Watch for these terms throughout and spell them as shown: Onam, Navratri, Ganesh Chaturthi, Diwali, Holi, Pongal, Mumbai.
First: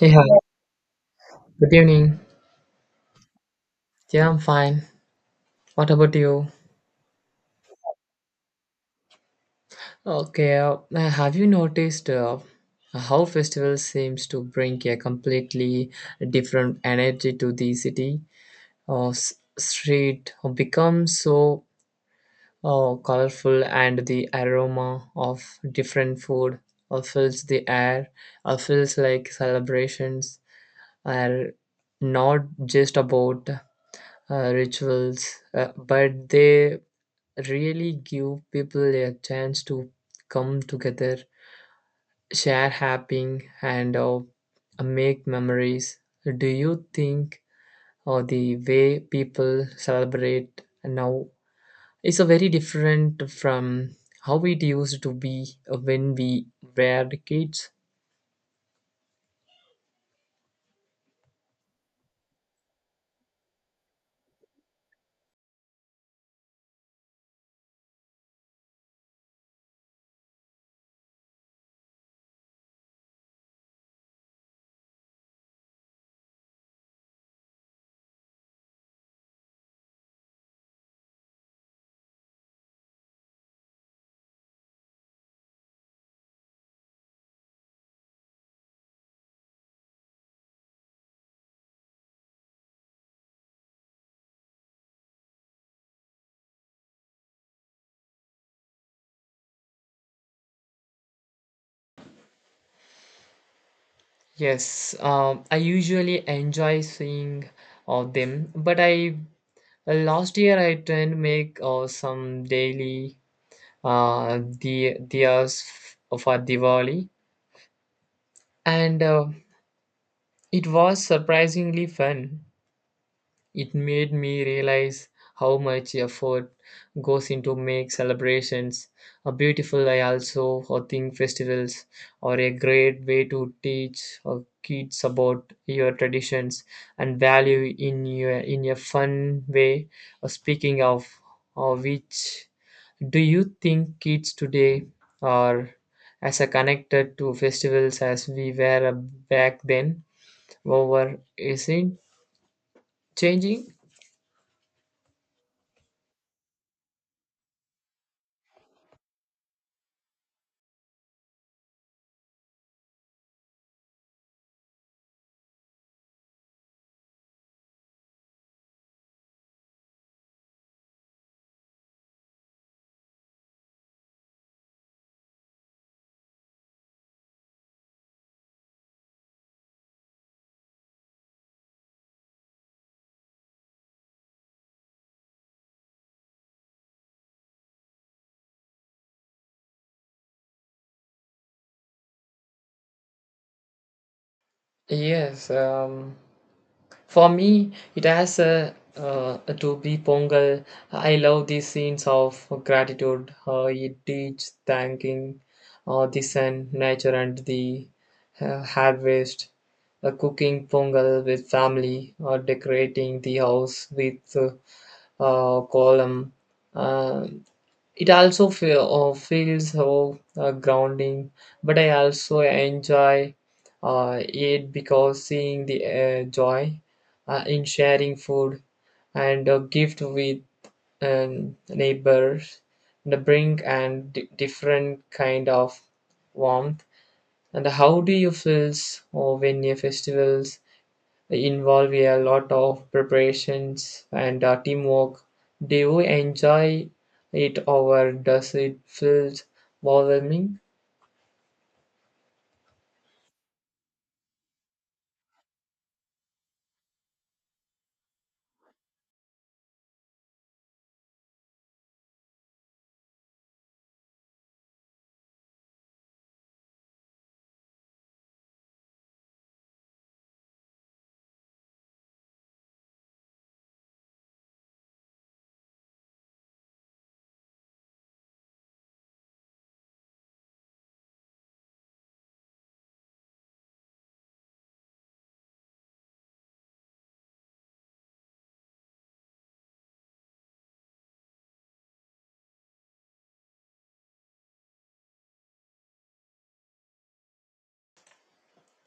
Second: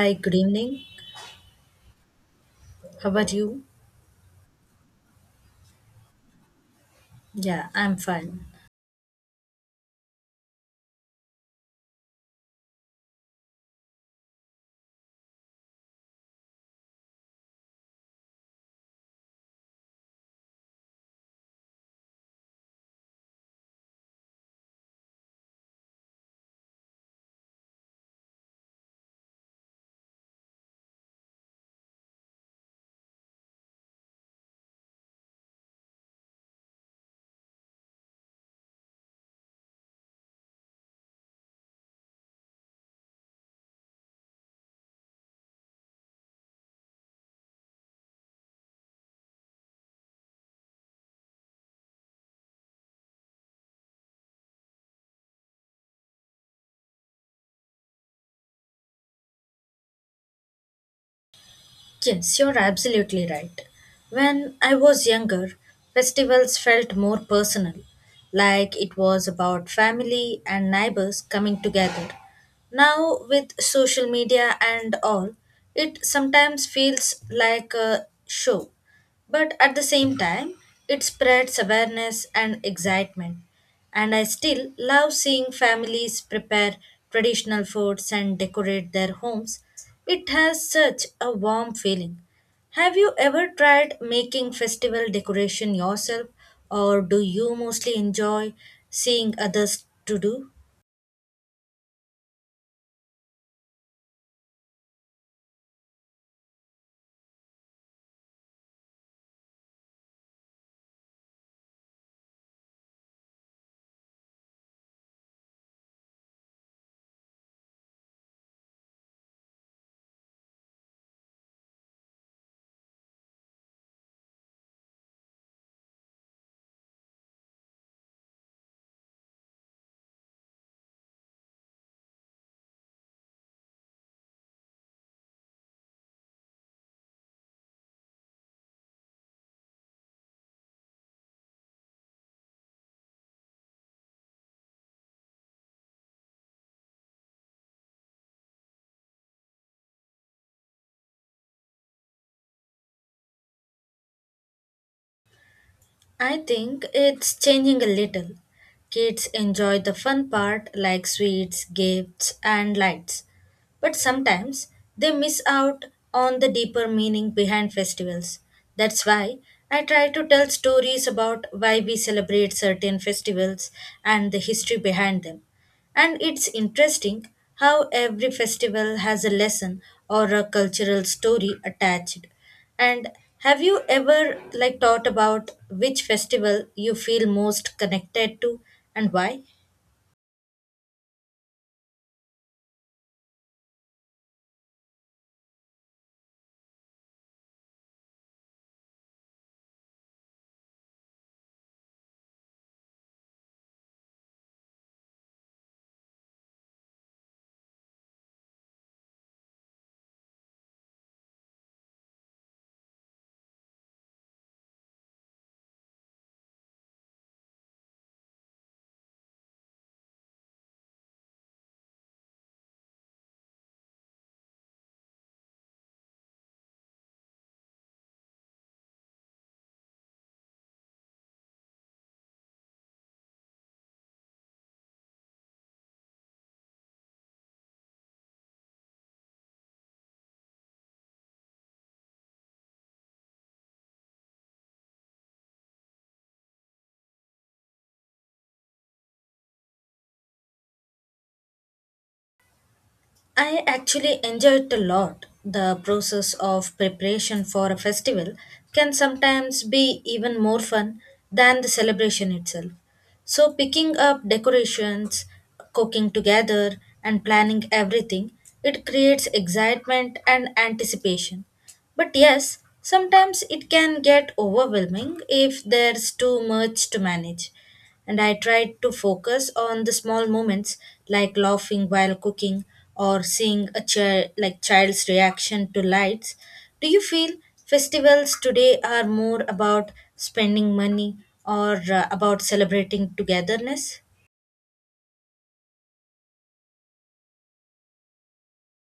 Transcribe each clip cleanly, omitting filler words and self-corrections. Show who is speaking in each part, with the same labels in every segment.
Speaker 1: Hey, hi.
Speaker 2: good evening.
Speaker 1: Good evening.
Speaker 2: How about you?
Speaker 1: Yeah, I'm fine. What about you?
Speaker 2: Yeah, I'm fine.
Speaker 1: Okay. Have you noticed how festival seems to bring a completely different energy to the city? Uh, s- street becomes so colorful, and the aroma of different food fills the air. Feels like celebrations are not just about rituals, but they really give people a chance to come together, share happy, and make memories. Do you think the way people celebrate now is a very different from how it used to be when we were kids?
Speaker 2: Yes, you're absolutely right. When I was younger, festivals felt more personal, like it was about family and neighbors coming together. Now, with social media and all, it sometimes feels like a show. But at the same time, it spreads awareness and excitement. And I still love seeing families prepare traditional foods and decorate their homes. It has such a warm feeling. Have you ever tried making festival decoration yourself, or do you mostly enjoy seeing others to do?
Speaker 1: Yes, I usually enjoy seeing them, but I last year I tried to make some daily the diyas for Diwali, and it was surprisingly fun. It made me realize how much effort goes into make celebrations a beautiful. I also think festivals are a great way to teach kids about your traditions and value in your in a fun way. Speaking of which, do you think kids today are as connected to festivals as we were back then? Over is it changing?
Speaker 2: I think it's changing a little. Kids enjoy the fun part like sweets, gifts, and lights. But sometimes they miss out on the deeper meaning behind festivals. That's why I try to tell stories about why we celebrate certain festivals and the history behind them. And it's interesting how every festival has a lesson or a cultural story attached. And have you ever like thought about which festival you feel most connected to and why?
Speaker 1: Yes, for me, it has a Adobe Pongal. I love these scenes of gratitude. It teaches thanking the sun, nature, and the harvest. Cooking Pongal with family, or decorating the house with column. Uh, it also feels so grounding, but I also enjoy it because seeing the joy in sharing food and a gift with neighbors the bring and different kind of warmth. And how do you feel when your festivals involve a lot of preparations and teamwork. Do you enjoy it or does it feel overwhelming?
Speaker 2: I actually enjoy it a lot. The process of preparation for a festival can sometimes be even more fun than the celebration itself. So, picking up decorations, cooking together, and planning everything, it creates excitement and anticipation. But yes, sometimes it can get overwhelming if there's too much to manage and I tried to focus on the small moments like laughing while cooking or seeing a child's reaction to lights. Do you feel festivals today are more about spending money or about celebrating togetherness?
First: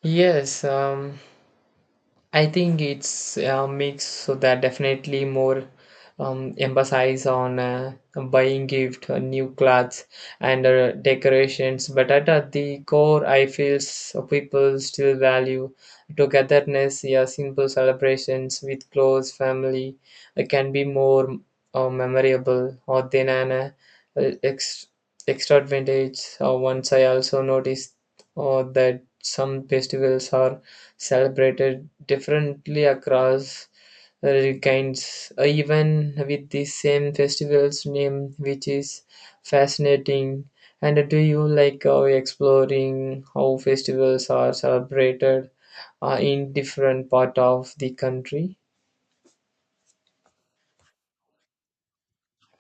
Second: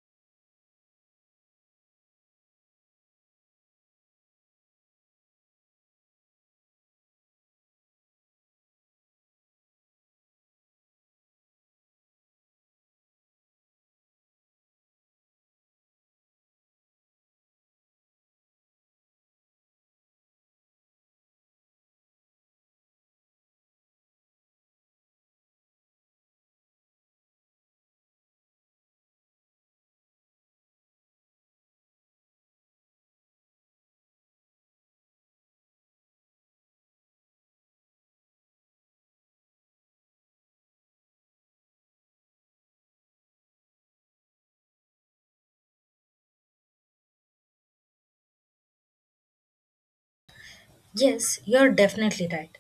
Speaker 1: Yes, I think it's a mix, so that definitely more emphasis on buying gift, new clothes, and decorations. But at the core, I feel, people still value togetherness. Yeah, simple celebrations with close family can be more memorable or than an ex- extra advantage. Once I also noticed that some festivals are celebrated differently across regions, even with the same festival's name, which is fascinating. And do you like exploring how festivals are celebrated in different part of the country?
Speaker 2: Yes, you're definitely right.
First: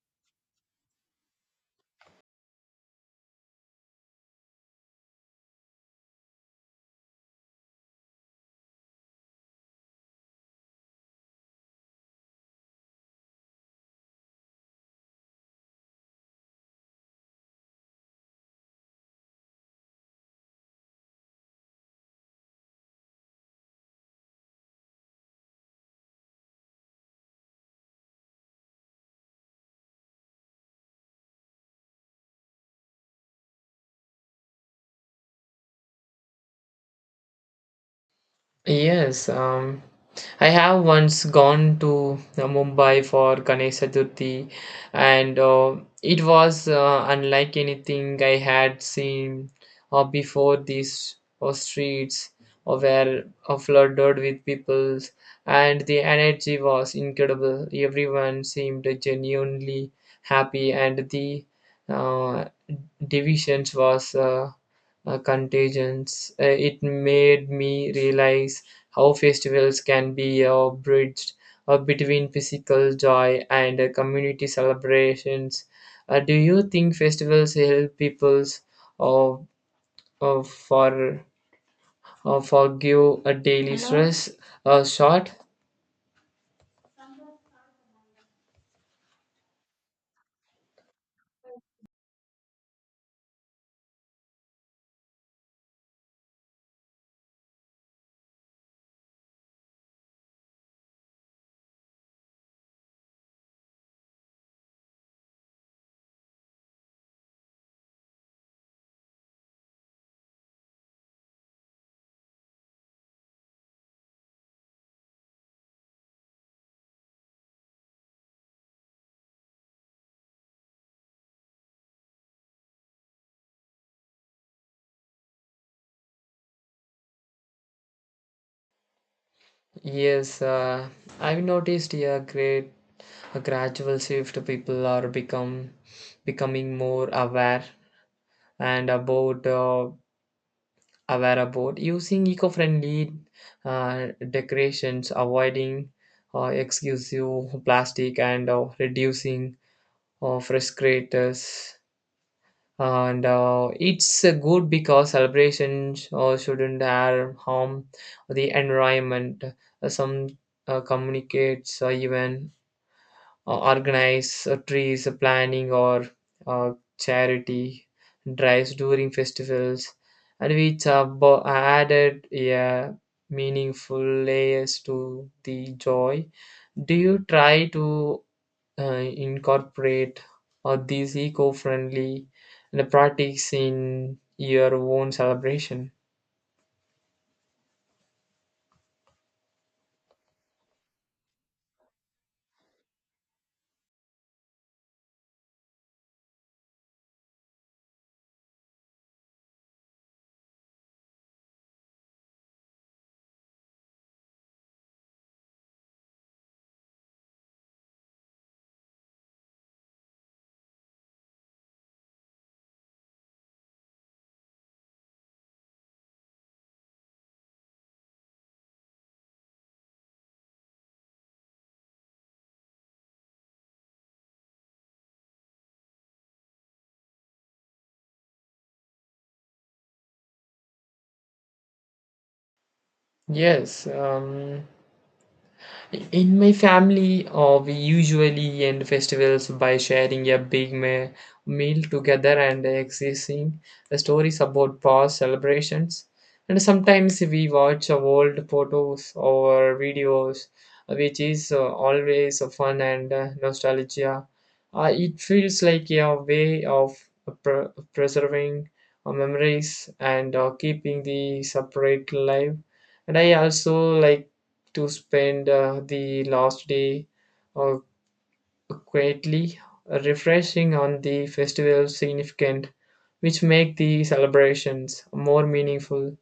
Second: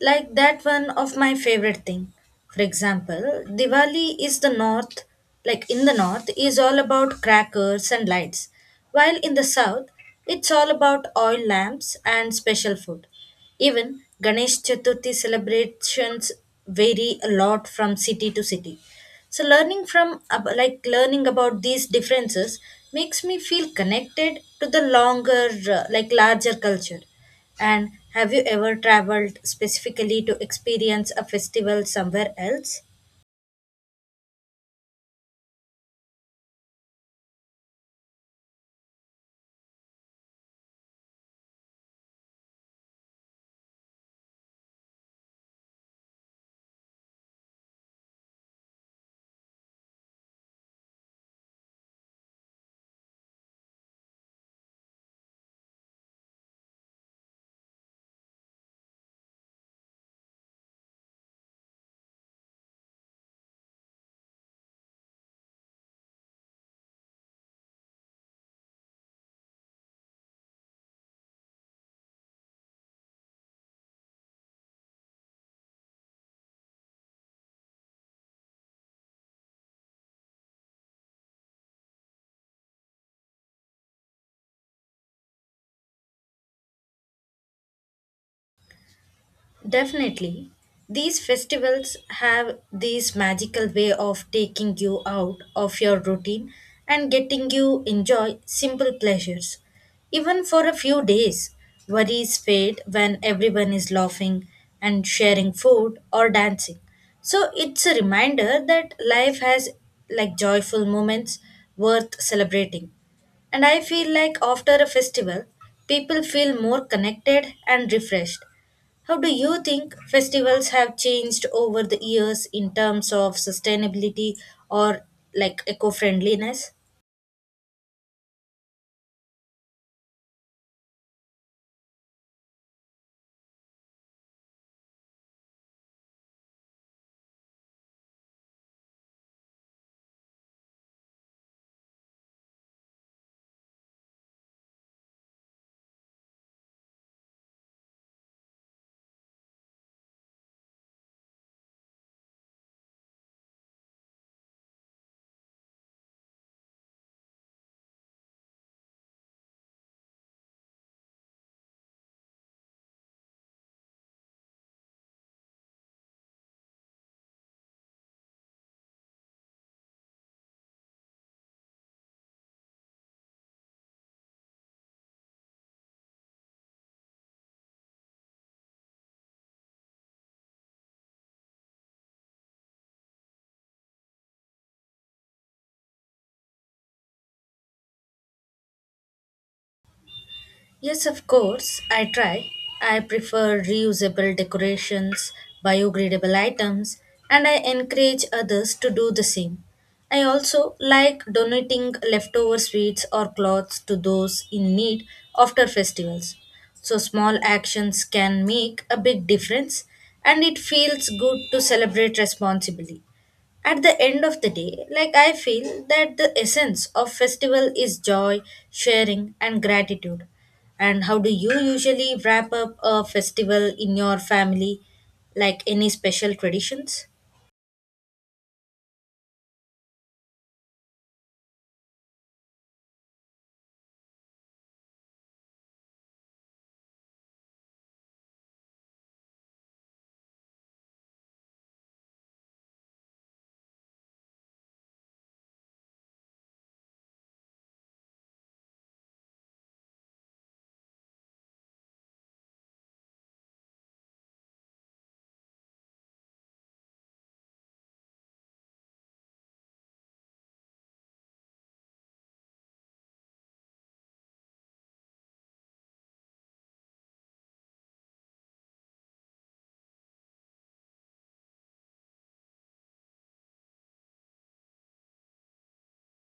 Speaker 2: Like that one of my favorite thing. For example, Diwali is the north, like in the north is all about crackers and lights, while in the south it's all about oil lamps and special food. Even Ganesh Chaturthi celebrations vary a lot from city to city. So like learning about these differences makes me feel connected to the longer like larger culture. And have you ever traveled specifically to experience a festival somewhere else?
Speaker 1: Yes, I have once gone to Mumbai for Ganesh Chaturthi, and it was unlike anything I had seen before. These streets were flooded with people, and the energy was incredible. Everyone seemed genuinely happy, and the uh, divisions was contagions. It made me realize how festivals can be a bridge between physical joy and community celebrations. Do you think festivals help people uh, uh, for forgive a daily Hello? Stress? Uh, short,
Speaker 2: Definitely. These festivals have this magical way of taking you out of your routine and getting you enjoy simple pleasures. Even for a few days, worries fade when everyone is laughing and sharing food or dancing. So it's a reminder that life has like joyful moments worth celebrating. And I feel like after a festival, people feel more connected and refreshed. How do you think festivals have changed over the years in terms of sustainability or like eco friendliness?
Speaker 1: yes. I've noticed a great a gradual shift. People are become becoming more aware and about aware about using eco-friendly decorations avoiding exclusive plastic and reducing frustrators, and it's good because celebrations shouldn't harm the environment. Some communicates even organize trees planning or uh, charity drives during festivals, and which added a meaningful layers to the joy. Do you try to uh, incorporate these eco-friendly practices in your own celebration?
Speaker 2: Yes, of course, I try. I prefer reusable decorations, biogradable items, and I encourage others to do the same. I also like donating leftover sweets or clothes to those in need after festivals. So, small actions can make a big difference, and it feels good to celebrate responsibly. At the end of the day, like I feel that the essence of festival is joy, sharing and gratitude. And how do you usually wrap up a festival in your family? Like any special traditions?
Speaker 1: Yes, in my family, we usually end festivals by sharing a big meal together and exchanging stories about past celebrations. And sometimes we watch old photos or videos, which is always fun and nostalgia. It feels like a way of pre- preserving memories and keeping the separate life. And I also like to spend the last day uh, quietly refreshing on the festival significant, which make the celebrations more meaningful.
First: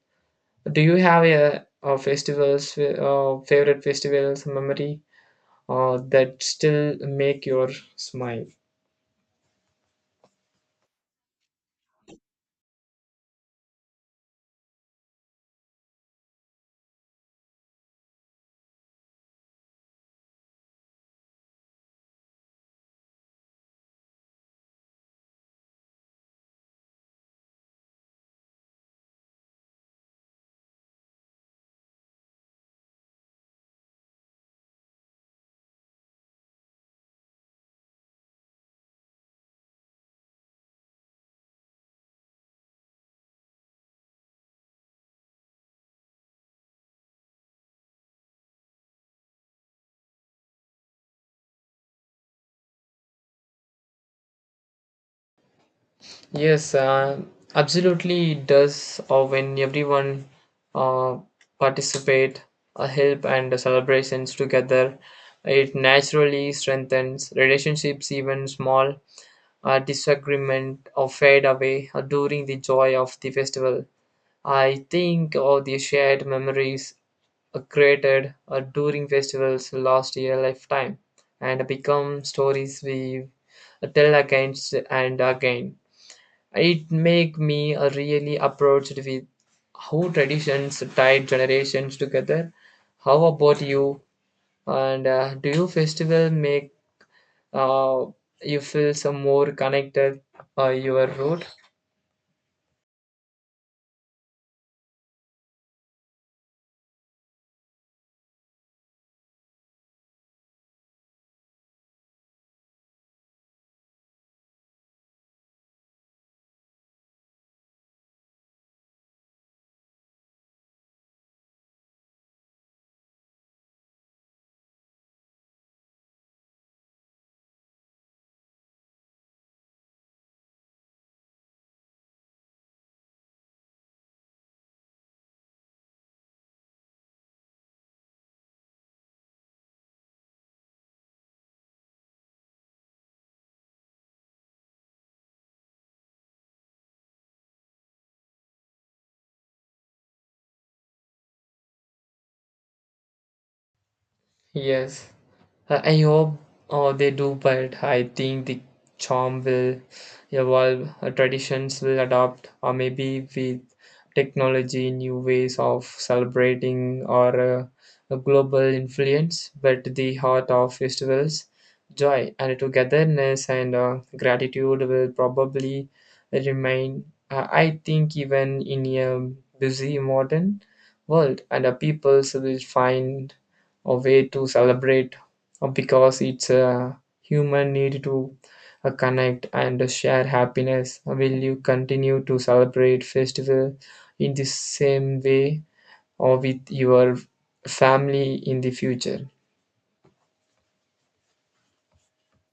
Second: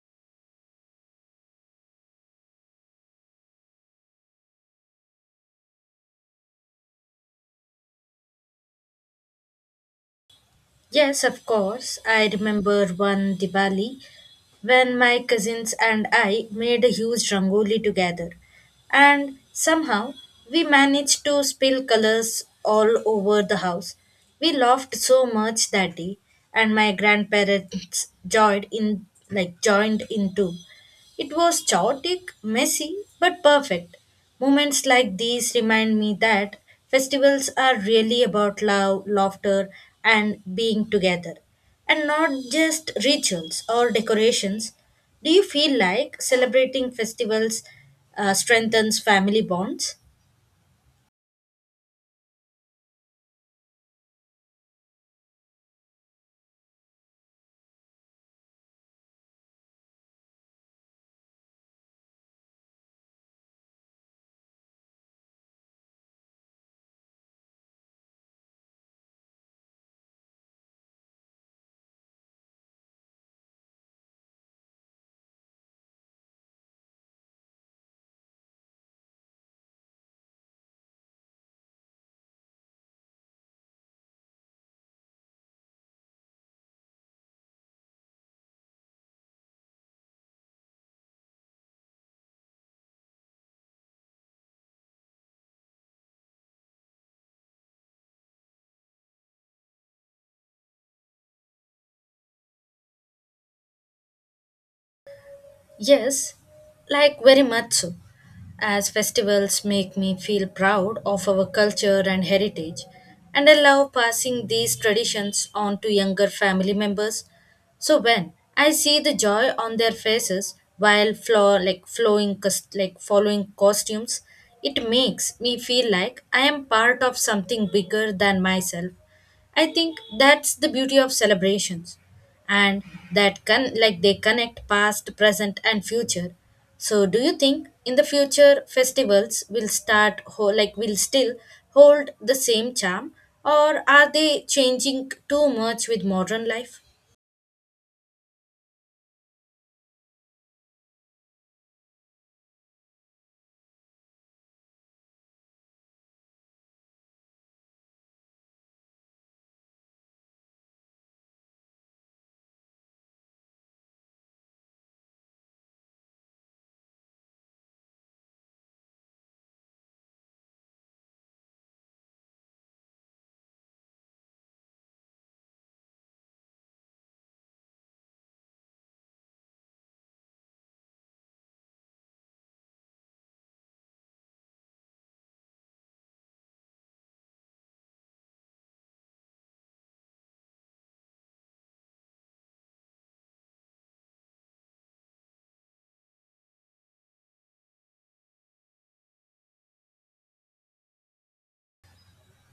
Speaker 1: Do you have a festivals favorite festivals memory that still make your smile?
Speaker 2: Yes, of course. I remember one Diwali when my cousins and I made a huge rangoli together. And somehow we managed to spill colors all over the house. We laughed so much that day and my grandparents joined in too. It was chaotic, messy, but perfect. Moments like these remind me that festivals are really about love, laughter, and being together, and not just rituals or decorations. Do you feel like celebrating festivals strengthens family bonds?
Speaker 1: Yes, absolutely it does. Or when everyone uh, participate, help and celebrations together, it naturally strengthens relationships. Even small disagreement or fade away during the joy of the festival. I think all the shared memories created during festivals last a lifetime and become stories we tell again and again. It make me really approached with how traditions tie generations together. How about you? And do you festival make uh, you feel some more connected your root?
Speaker 2: Yes, like very much so. As festivals make me feel proud of our culture and heritage, and I love passing these traditions on to younger family members. So when I see the joy on their faces while flow, like flowing cus- like following costumes, it makes me feel like I am part of something bigger than myself. I think that's the beauty of celebrations and that can like they connect past, present and future. So do you think in the future festivals will like will still hold the same charm or are they changing too much with modern life?
Speaker 1: Yes. I hope they do, but I think the charm will evolve, traditions will adapt, or maybe with technology, new ways of celebrating or a global influence. But the heart of festivals, joy and togetherness and gratitude will probably remain. I think even in a busy modern world, and peoples will find a way to celebrate because it's a human need to connect and share happiness. Will you continue to celebrate festival in the same way or with your family in the future?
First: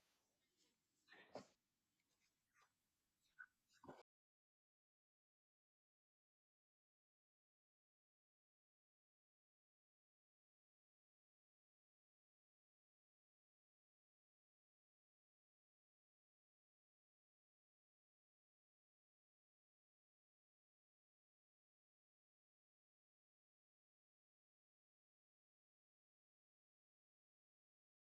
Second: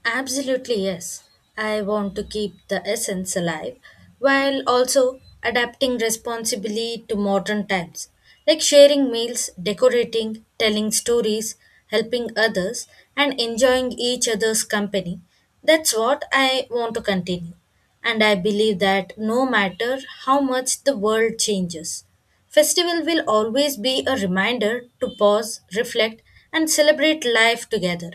Speaker 2: Absolutely, yes. I want to keep the essence alive while also adapting responsibly to modern times, like sharing meals, decorating, telling stories, helping others, and enjoying each other's company. That's what I want to continue. And I believe that no matter how much the world changes, festival will always be a reminder to pause, reflect, and celebrate life together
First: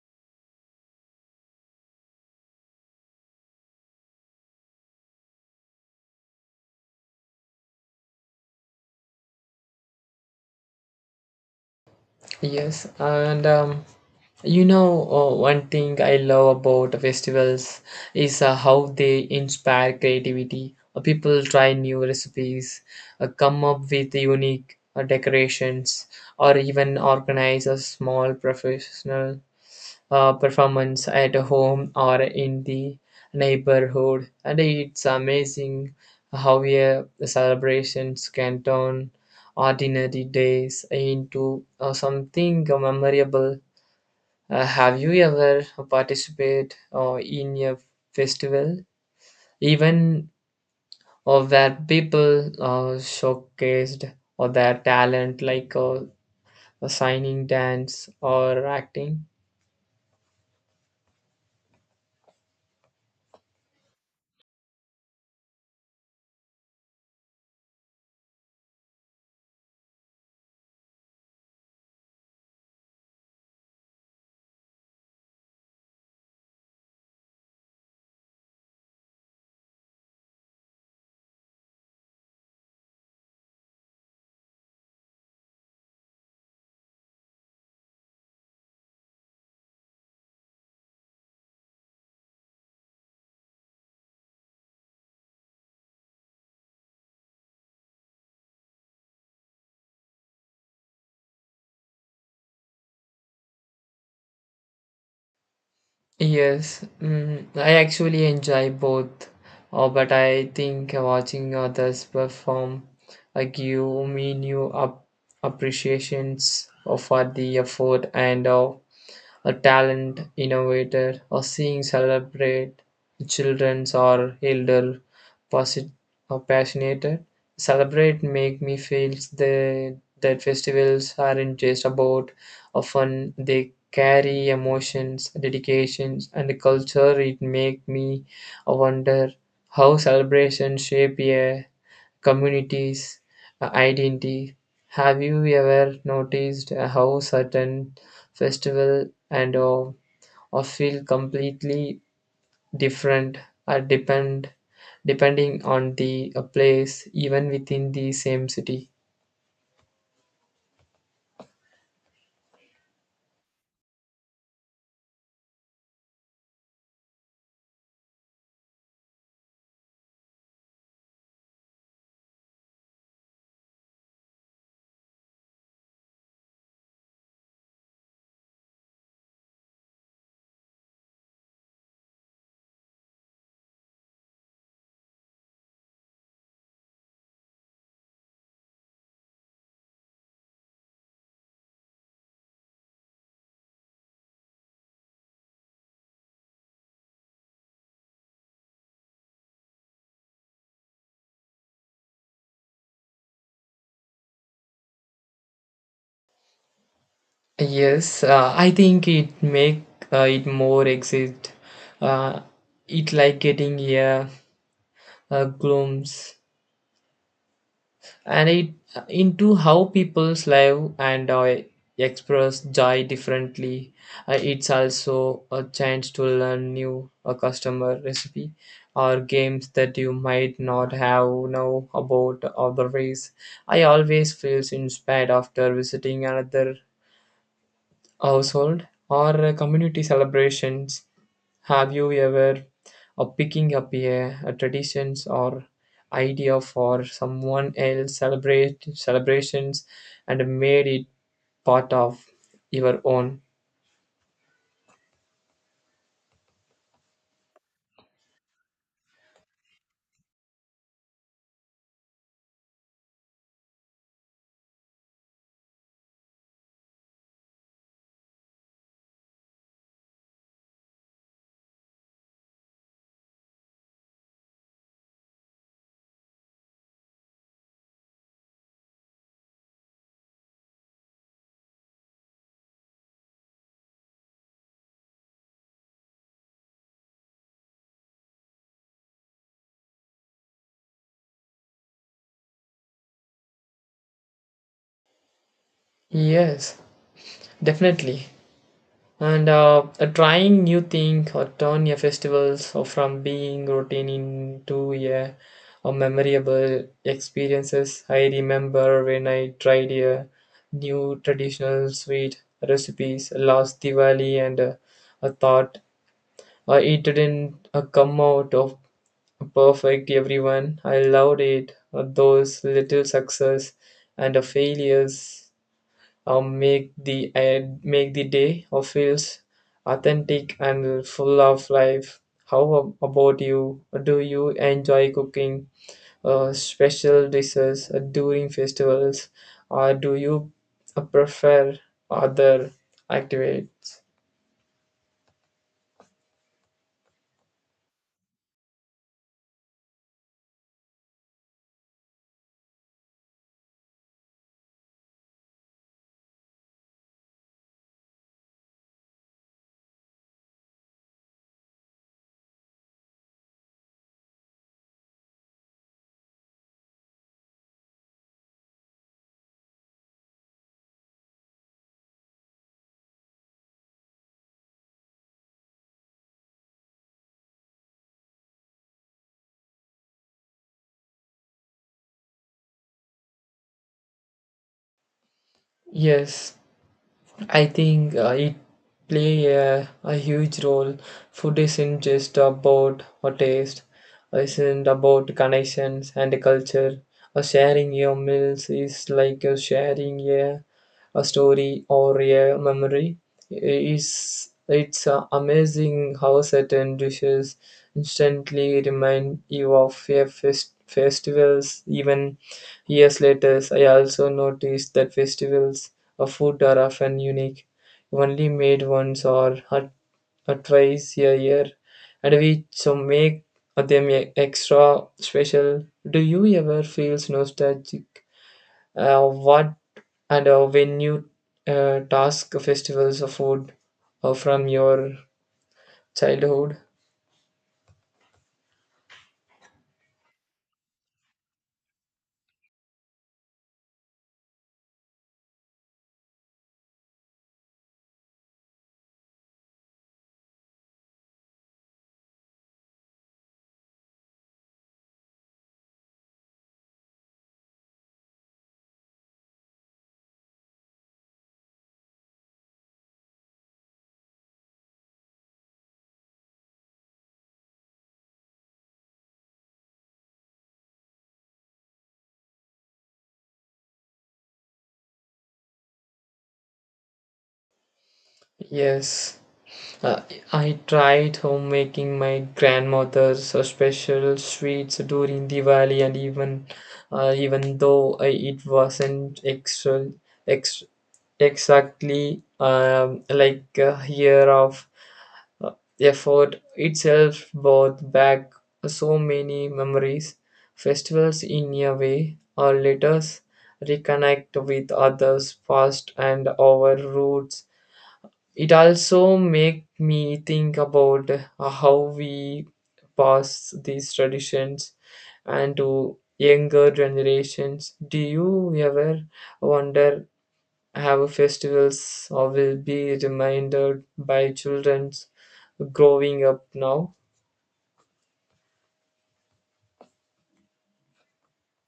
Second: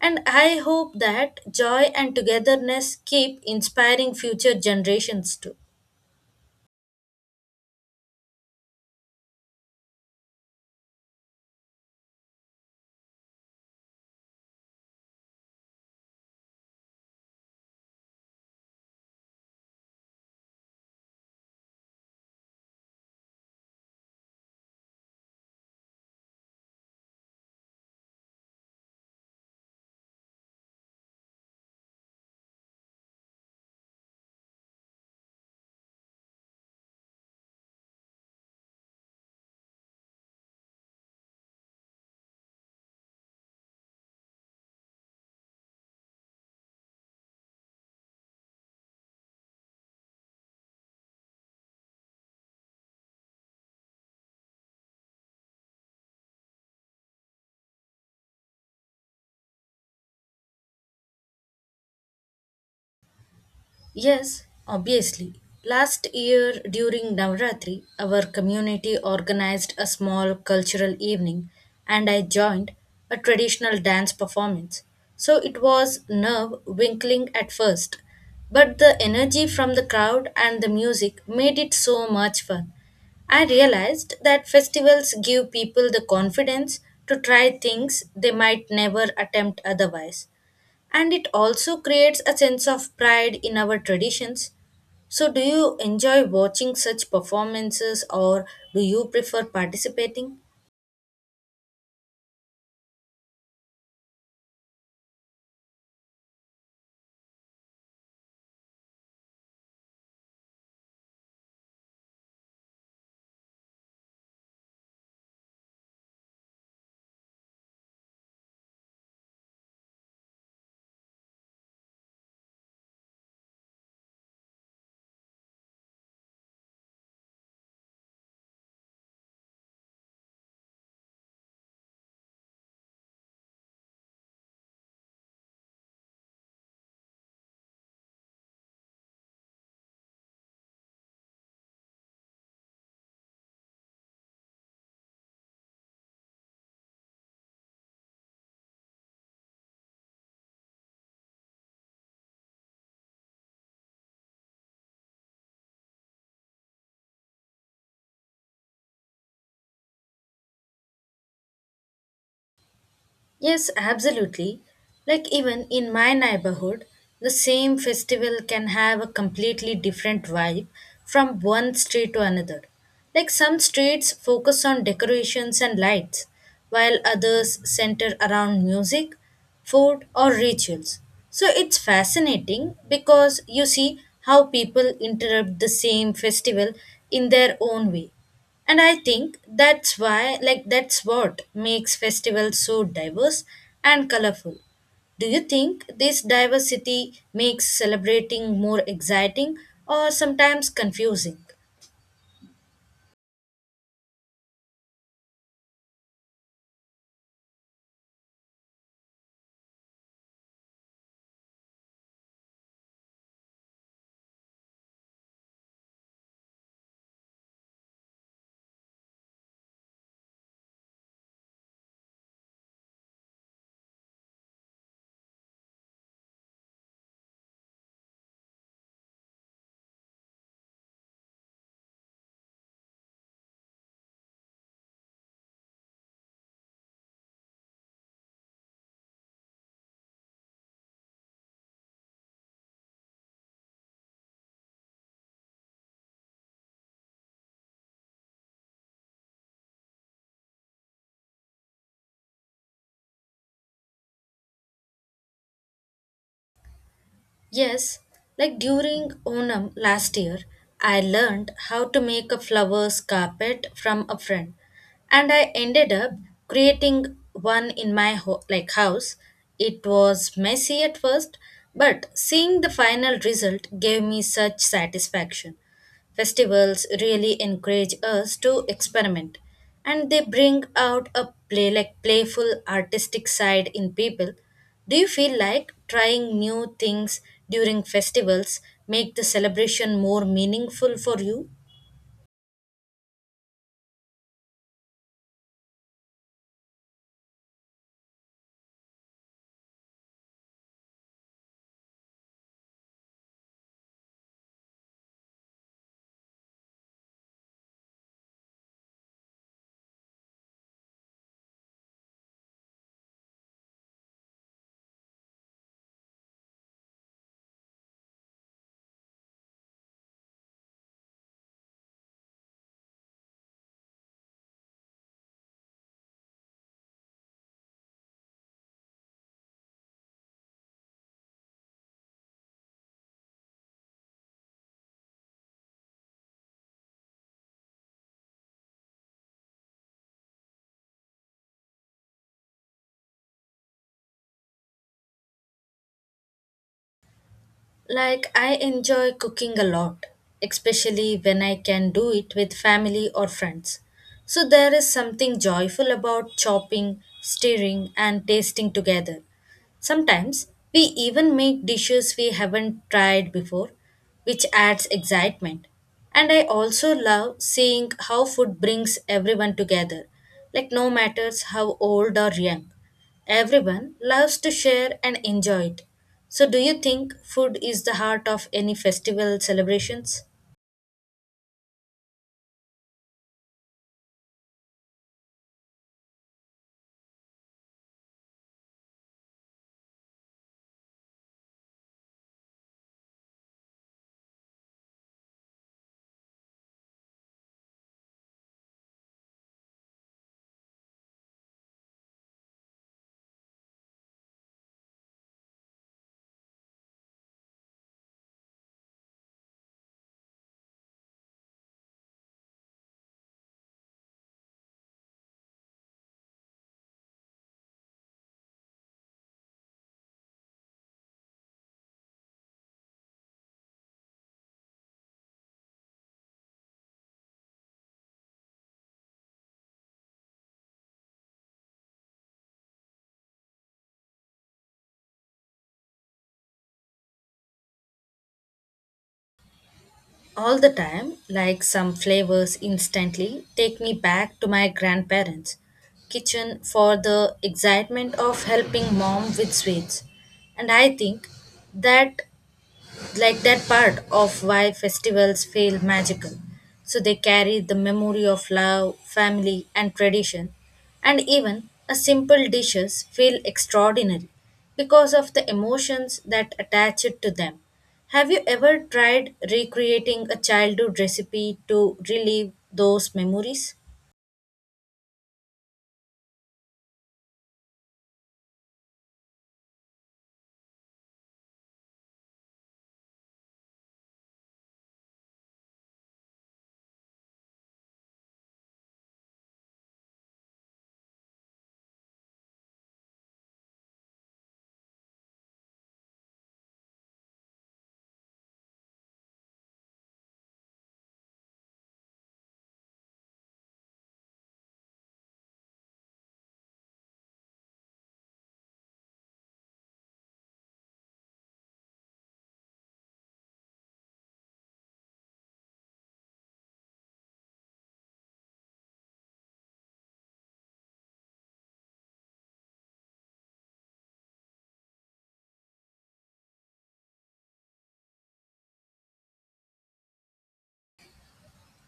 Speaker 2: and I hope that joy and togetherness keep inspiring future generations too.
Speaker 1: Yes, and you know, one thing I love about festivals is how they inspire creativity. People try new recipes, come up with unique decorations, or even organize a small professional performance at home or in the neighborhood. And it's amazing how celebrations can turn ordinary days into something memorable. Have you ever participated in a festival, even where people showcased or their talent, like a signing dance or acting?
Speaker 2: Yes, obviously. Last year during Navratri, our community organized a small cultural evening and I joined a traditional dance performance. So it was nerve winkling at first, but the energy from the crowd and the music made it so much fun. I realized that festivals give people the confidence to try things they might never attempt otherwise and it also creates a sense of pride in our traditions. So, do you enjoy watching such performances or do you prefer participating?
Speaker 1: Yes, mm, I actually enjoy both, but I think watching others perform give me new up appreciations for the effort and a talent innovator or seeing celebrate children's or elder posit- or passionate celebrate make me feel that festivals aren't just about a fun, they carry emotions dedications and the culture. It make me wonder how celebrations shape a community's identity. Have you ever noticed how certain festival and or feel completely different or depending on the place, even within the same city?
Speaker 2: Yes, absolutely. Like even in my neighborhood, the same festival can have a completely different vibe from one street to another. Like some streets focus on decorations and lights, while others center around music, food, or rituals. So it's fascinating because you see how people interrupt the same festival in their own way and I think that's why like that's what makes festivals so diverse and colorful. Do you think this diversity makes celebrating more exciting or sometimes confusing?
Speaker 1: Yes, I think it make it more exist, uh, it like getting a glimpse and it into how people's live and express joy differently. It's also a chance to learn new customer recipe or games that you might not have know about other ways. I always feels inspired after visiting another household or community celebrations. Have you ever picking up a traditions or idea for someone else celebrate celebrations and made it part of your own?
Speaker 2: Yes, like during Onam last year, I learned how to make a flowers carpet from a friend, and I ended up creating one in my like house. It was messy at first, but seeing the final result gave me such satisfaction. Festivals really encourage us to experiment and they bring out a playful artistic side in people. Do you feel like trying new things during festivals make the celebration more meaningful for you?
Speaker 1: Yes, definitely. And trying new thing or turn your festivals or from being routine into a memorable experiences. I remember when I tried a new traditional sweet recipes last Diwali and I thought it didn't come out of perfect everyone. I loved it. Those little success and failures make the day or feels authentic and full of life. How about you? Do you enjoy cooking special dishes during festivals, or do you prefer other activities?
Speaker 2: Like, I enjoy cooking a lot, especially when I can do it with family or friends. So, there is something joyful about chopping, stirring, and tasting together. Sometimes we even make dishes we haven't tried before, which adds excitement. And I also love seeing how food brings everyone together, like no matters how old or young. Everyone loves to share and enjoy it. So, do you think food is the heart of any festival celebrations?
Speaker 1: Yes, I think it play a huge role. Food isn't just about a taste, isn't about connections and culture. A sharing your meals is like a sharing a story or a memory. It's amazing how certain dishes instantly remind you of a festivals even years later. I also noticed that festivals of food are often unique, only made once or twice a year, and which so make them extra special. Do you ever feel nostalgic? What and when you task festivals of food from your childhood?
Speaker 2: All the time, like some flavors instantly take me back to my grandparents' kitchen for the excitement of helping mom with sweets. And I think that like that part of why festivals feel magical. So they carry the memory of love, family, and tradition, and even a simple dishes feel extraordinary because of the emotions that attach it to them. Have you ever tried recreating a childhood recipe to relive those memories?
Speaker 1: Yes. Uh, I tried homemaking my grandmother's special sweets during Diwali, and even though it wasn't ex- exactly like a year of uh, effort itself brought back so many memories. Festivals, in a way, or let us reconnect with others past and our roots. It also make me think about how we pass these traditions and to younger generations. Do you ever wonder how festivals or will be reminded by children growing up now?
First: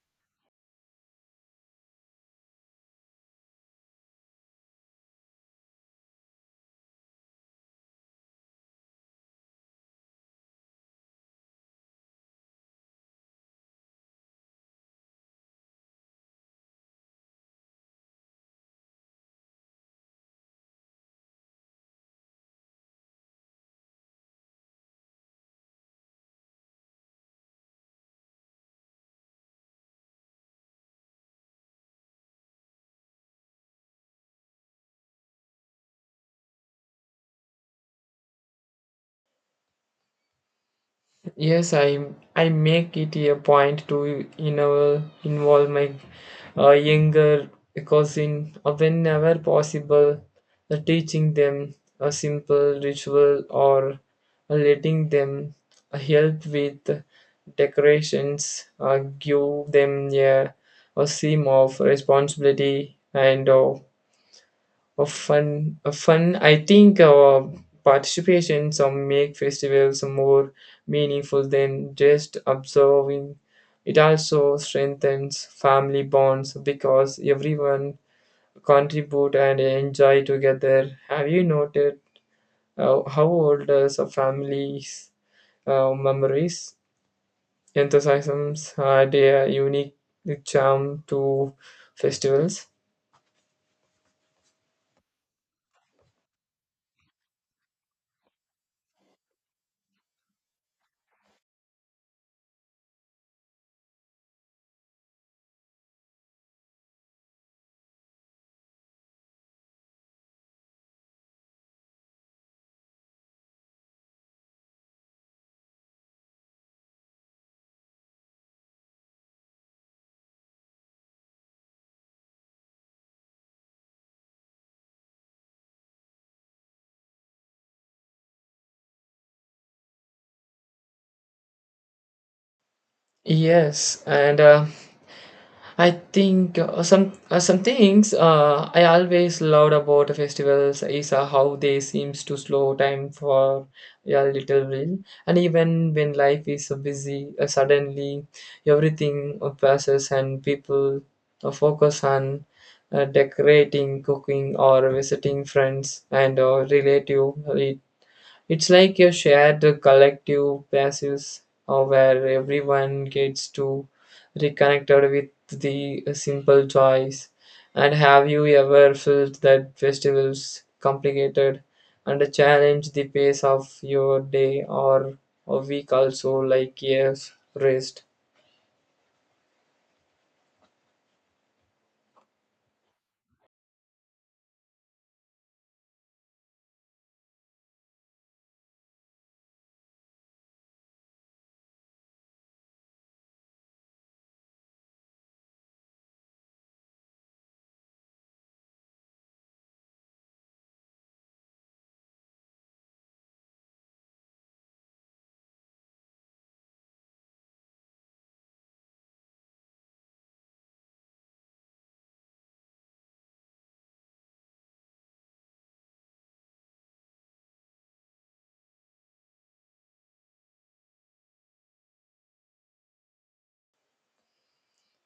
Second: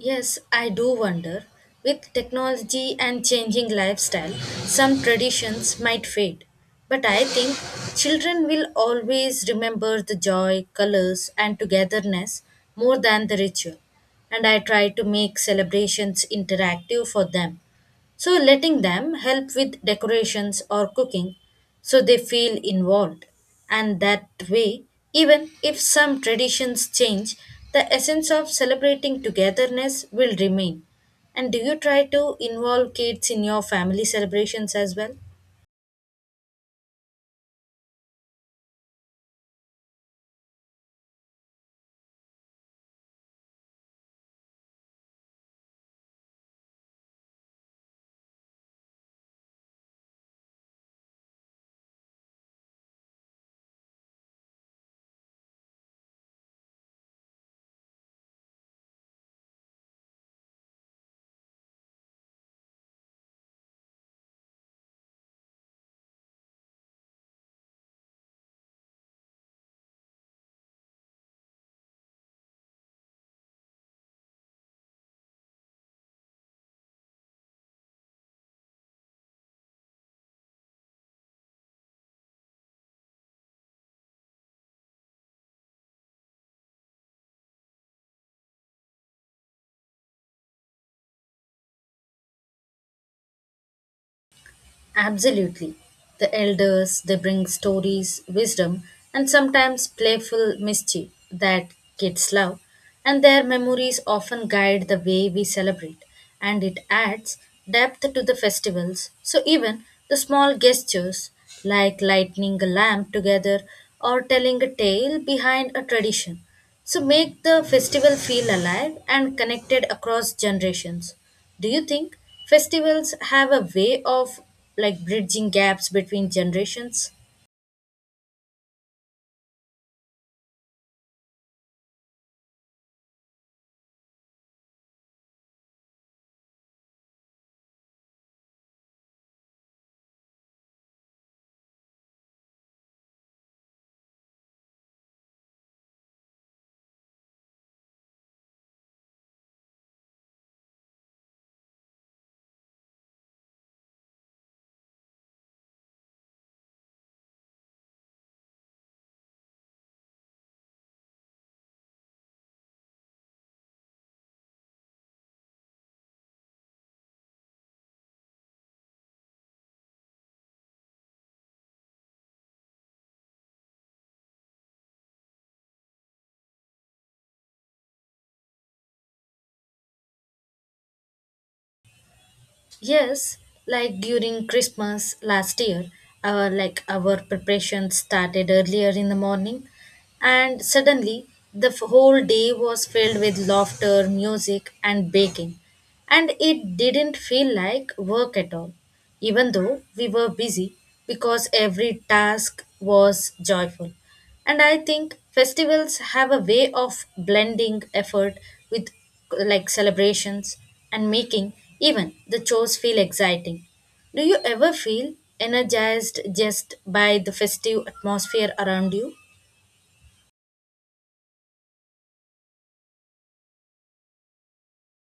Speaker 2: Yes, I do wonder. With technology and changing lifestyle, some traditions might fade. But I think children will always remember the joy, colors, and togetherness more than the ritual. And I try to make celebrations interactive for them so, letting them help with decorations or cooking so they feel involved. And that way, even if some traditions change, the essence of celebrating togetherness will remain. And do you try to involve kids in your family celebrations as well?
Speaker 1: Yes, I make it a point to involve my younger cousin whenever possible, teaching them a simple ritual or letting them help with decorations, give them a seam of responsibility and of fun. I think participation some make festivals more meaningful than just observing. It also strengthens family bonds because everyone contribute and enjoy together. Have you noted how older some families memories enthusiasms add a unique charm to festivals?
Speaker 2: Absolutely. The elders, they bring stories, wisdom, and sometimes playful mischief that kids love, and their memories often guide the way we celebrate, and it adds depth to the festivals. So even the small gestures like lighting a lamp together or telling a tale behind a tradition so make the festival feel alive and connected across generations. Do you think festivals have a way of like bridging gaps between generations?
Speaker 1: Yes, and I think some things I always loved about festivals is how they seems to slow time for a little while, and even when life is so busy, suddenly everything passes and people focus on decorating, cooking, or visiting friends and relative. It's like a shared collective basis where everyone gets to reconnected with the simple joys. And have you ever felt that festivals complicated and challenge the pace of your day or a week also like years rest?
Speaker 2: Yes, like during Christmas last year, our preparation started earlier in the morning, and suddenly the whole day was filled with laughter, music, and baking, and it didn't feel like work at all, even though we were busy because every task was joyful. And I think festivals have a way of blending effort with with like celebrations and making even the chores feel exciting. Do you ever feel energized just by the festive atmosphere around you?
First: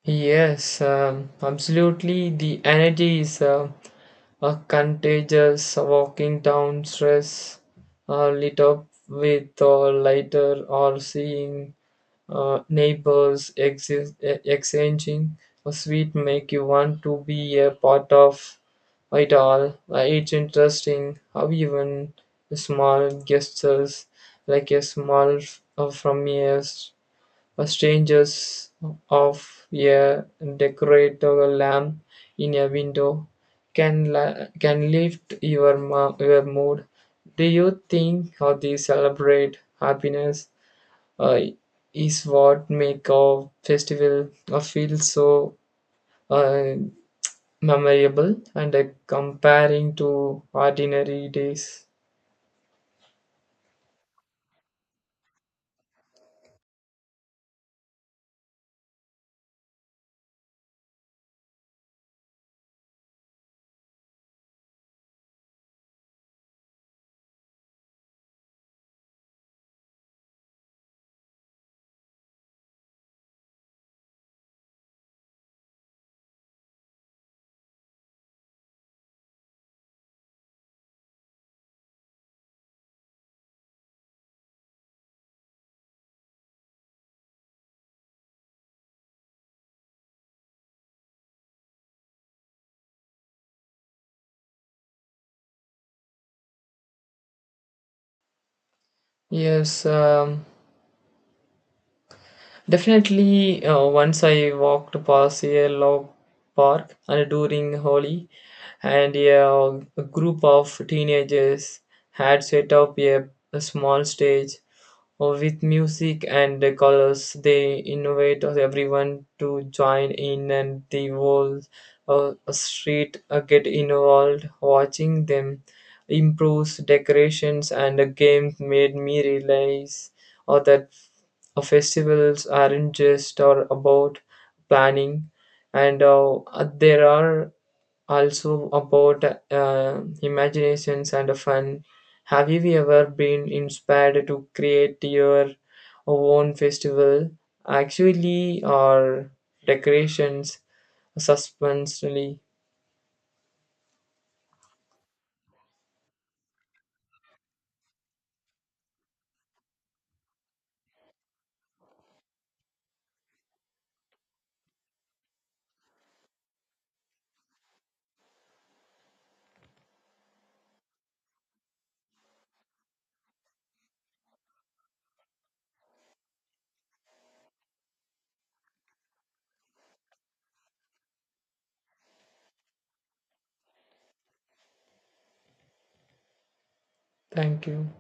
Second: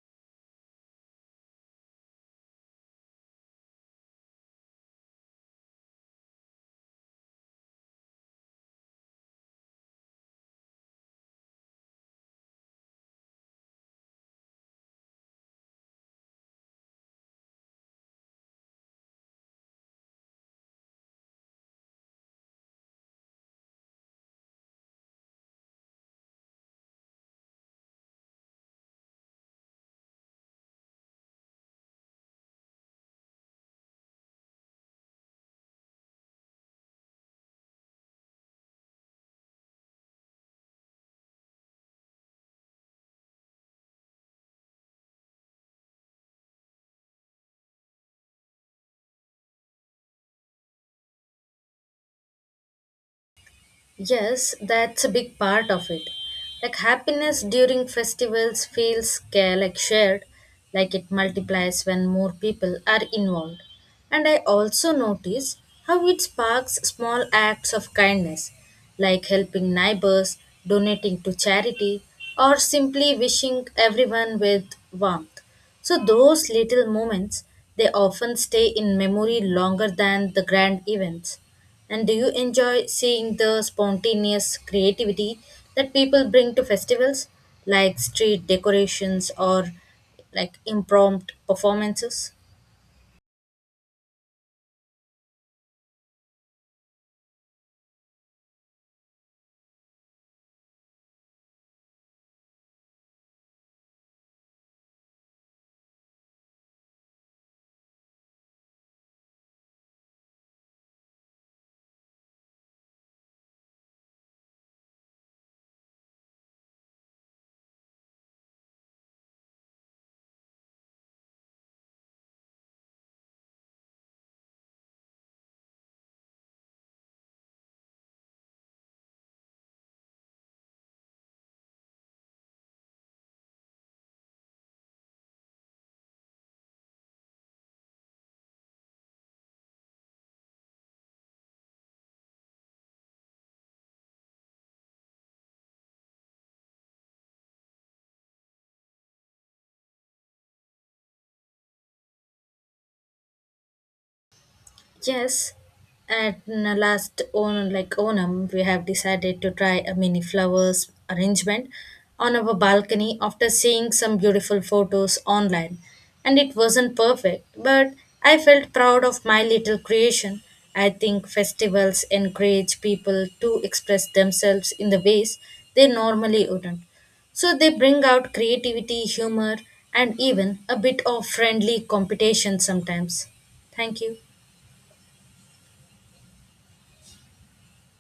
Speaker 1: Yes, absolutely. The energy is a contagious walking down stress lit up with a lighter or seeing neighbors exchanging a sweet make you want to be a part of it all. It's interesting how even small gestures like a smile from a strangers of a decorated lamp in a window can lift your mood. Do you think how they celebrate happiness uh, is what make a festival feel so uh, memorable and comparing to ordinary days?
Speaker 2: Yes, that's a big part of it. Like happiness during festivals feels like shared, like it multiplies when more people are involved. And I also notice how it sparks small acts of kindness, like helping neighbors, donating to charity, or simply wishing everyone with warmth. So those little moments they often stay in memory longer than the grand events. And do you enjoy seeing the spontaneous creativity that people bring to festivals, like street decorations or like impromptu performances?
Speaker 1: Yes. Definitely, once I walked past a log park and during Holi, and a group of teenagers had set up a small stage or with music and the colors, they invite everyone to join in, and the whole street get involved. Watching them improves decorations and the game made me realize or that festivals aren't just or about planning, and there are also about imaginations and fun. Have you ever been inspired to create your own festival, actually or decorations, suspensely?
Speaker 2: Yes, at last on like Onam, we have decided to try a mini flowers arrangement on our balcony after seeing some beautiful photos online. And it wasn't perfect, but I felt proud of my little creation. I think festivals encourage people to express themselves in the ways they normally wouldn't. So they bring out creativity, humor, and even a bit of friendly competition sometimes. Thank you.
Speaker 1: Thank you.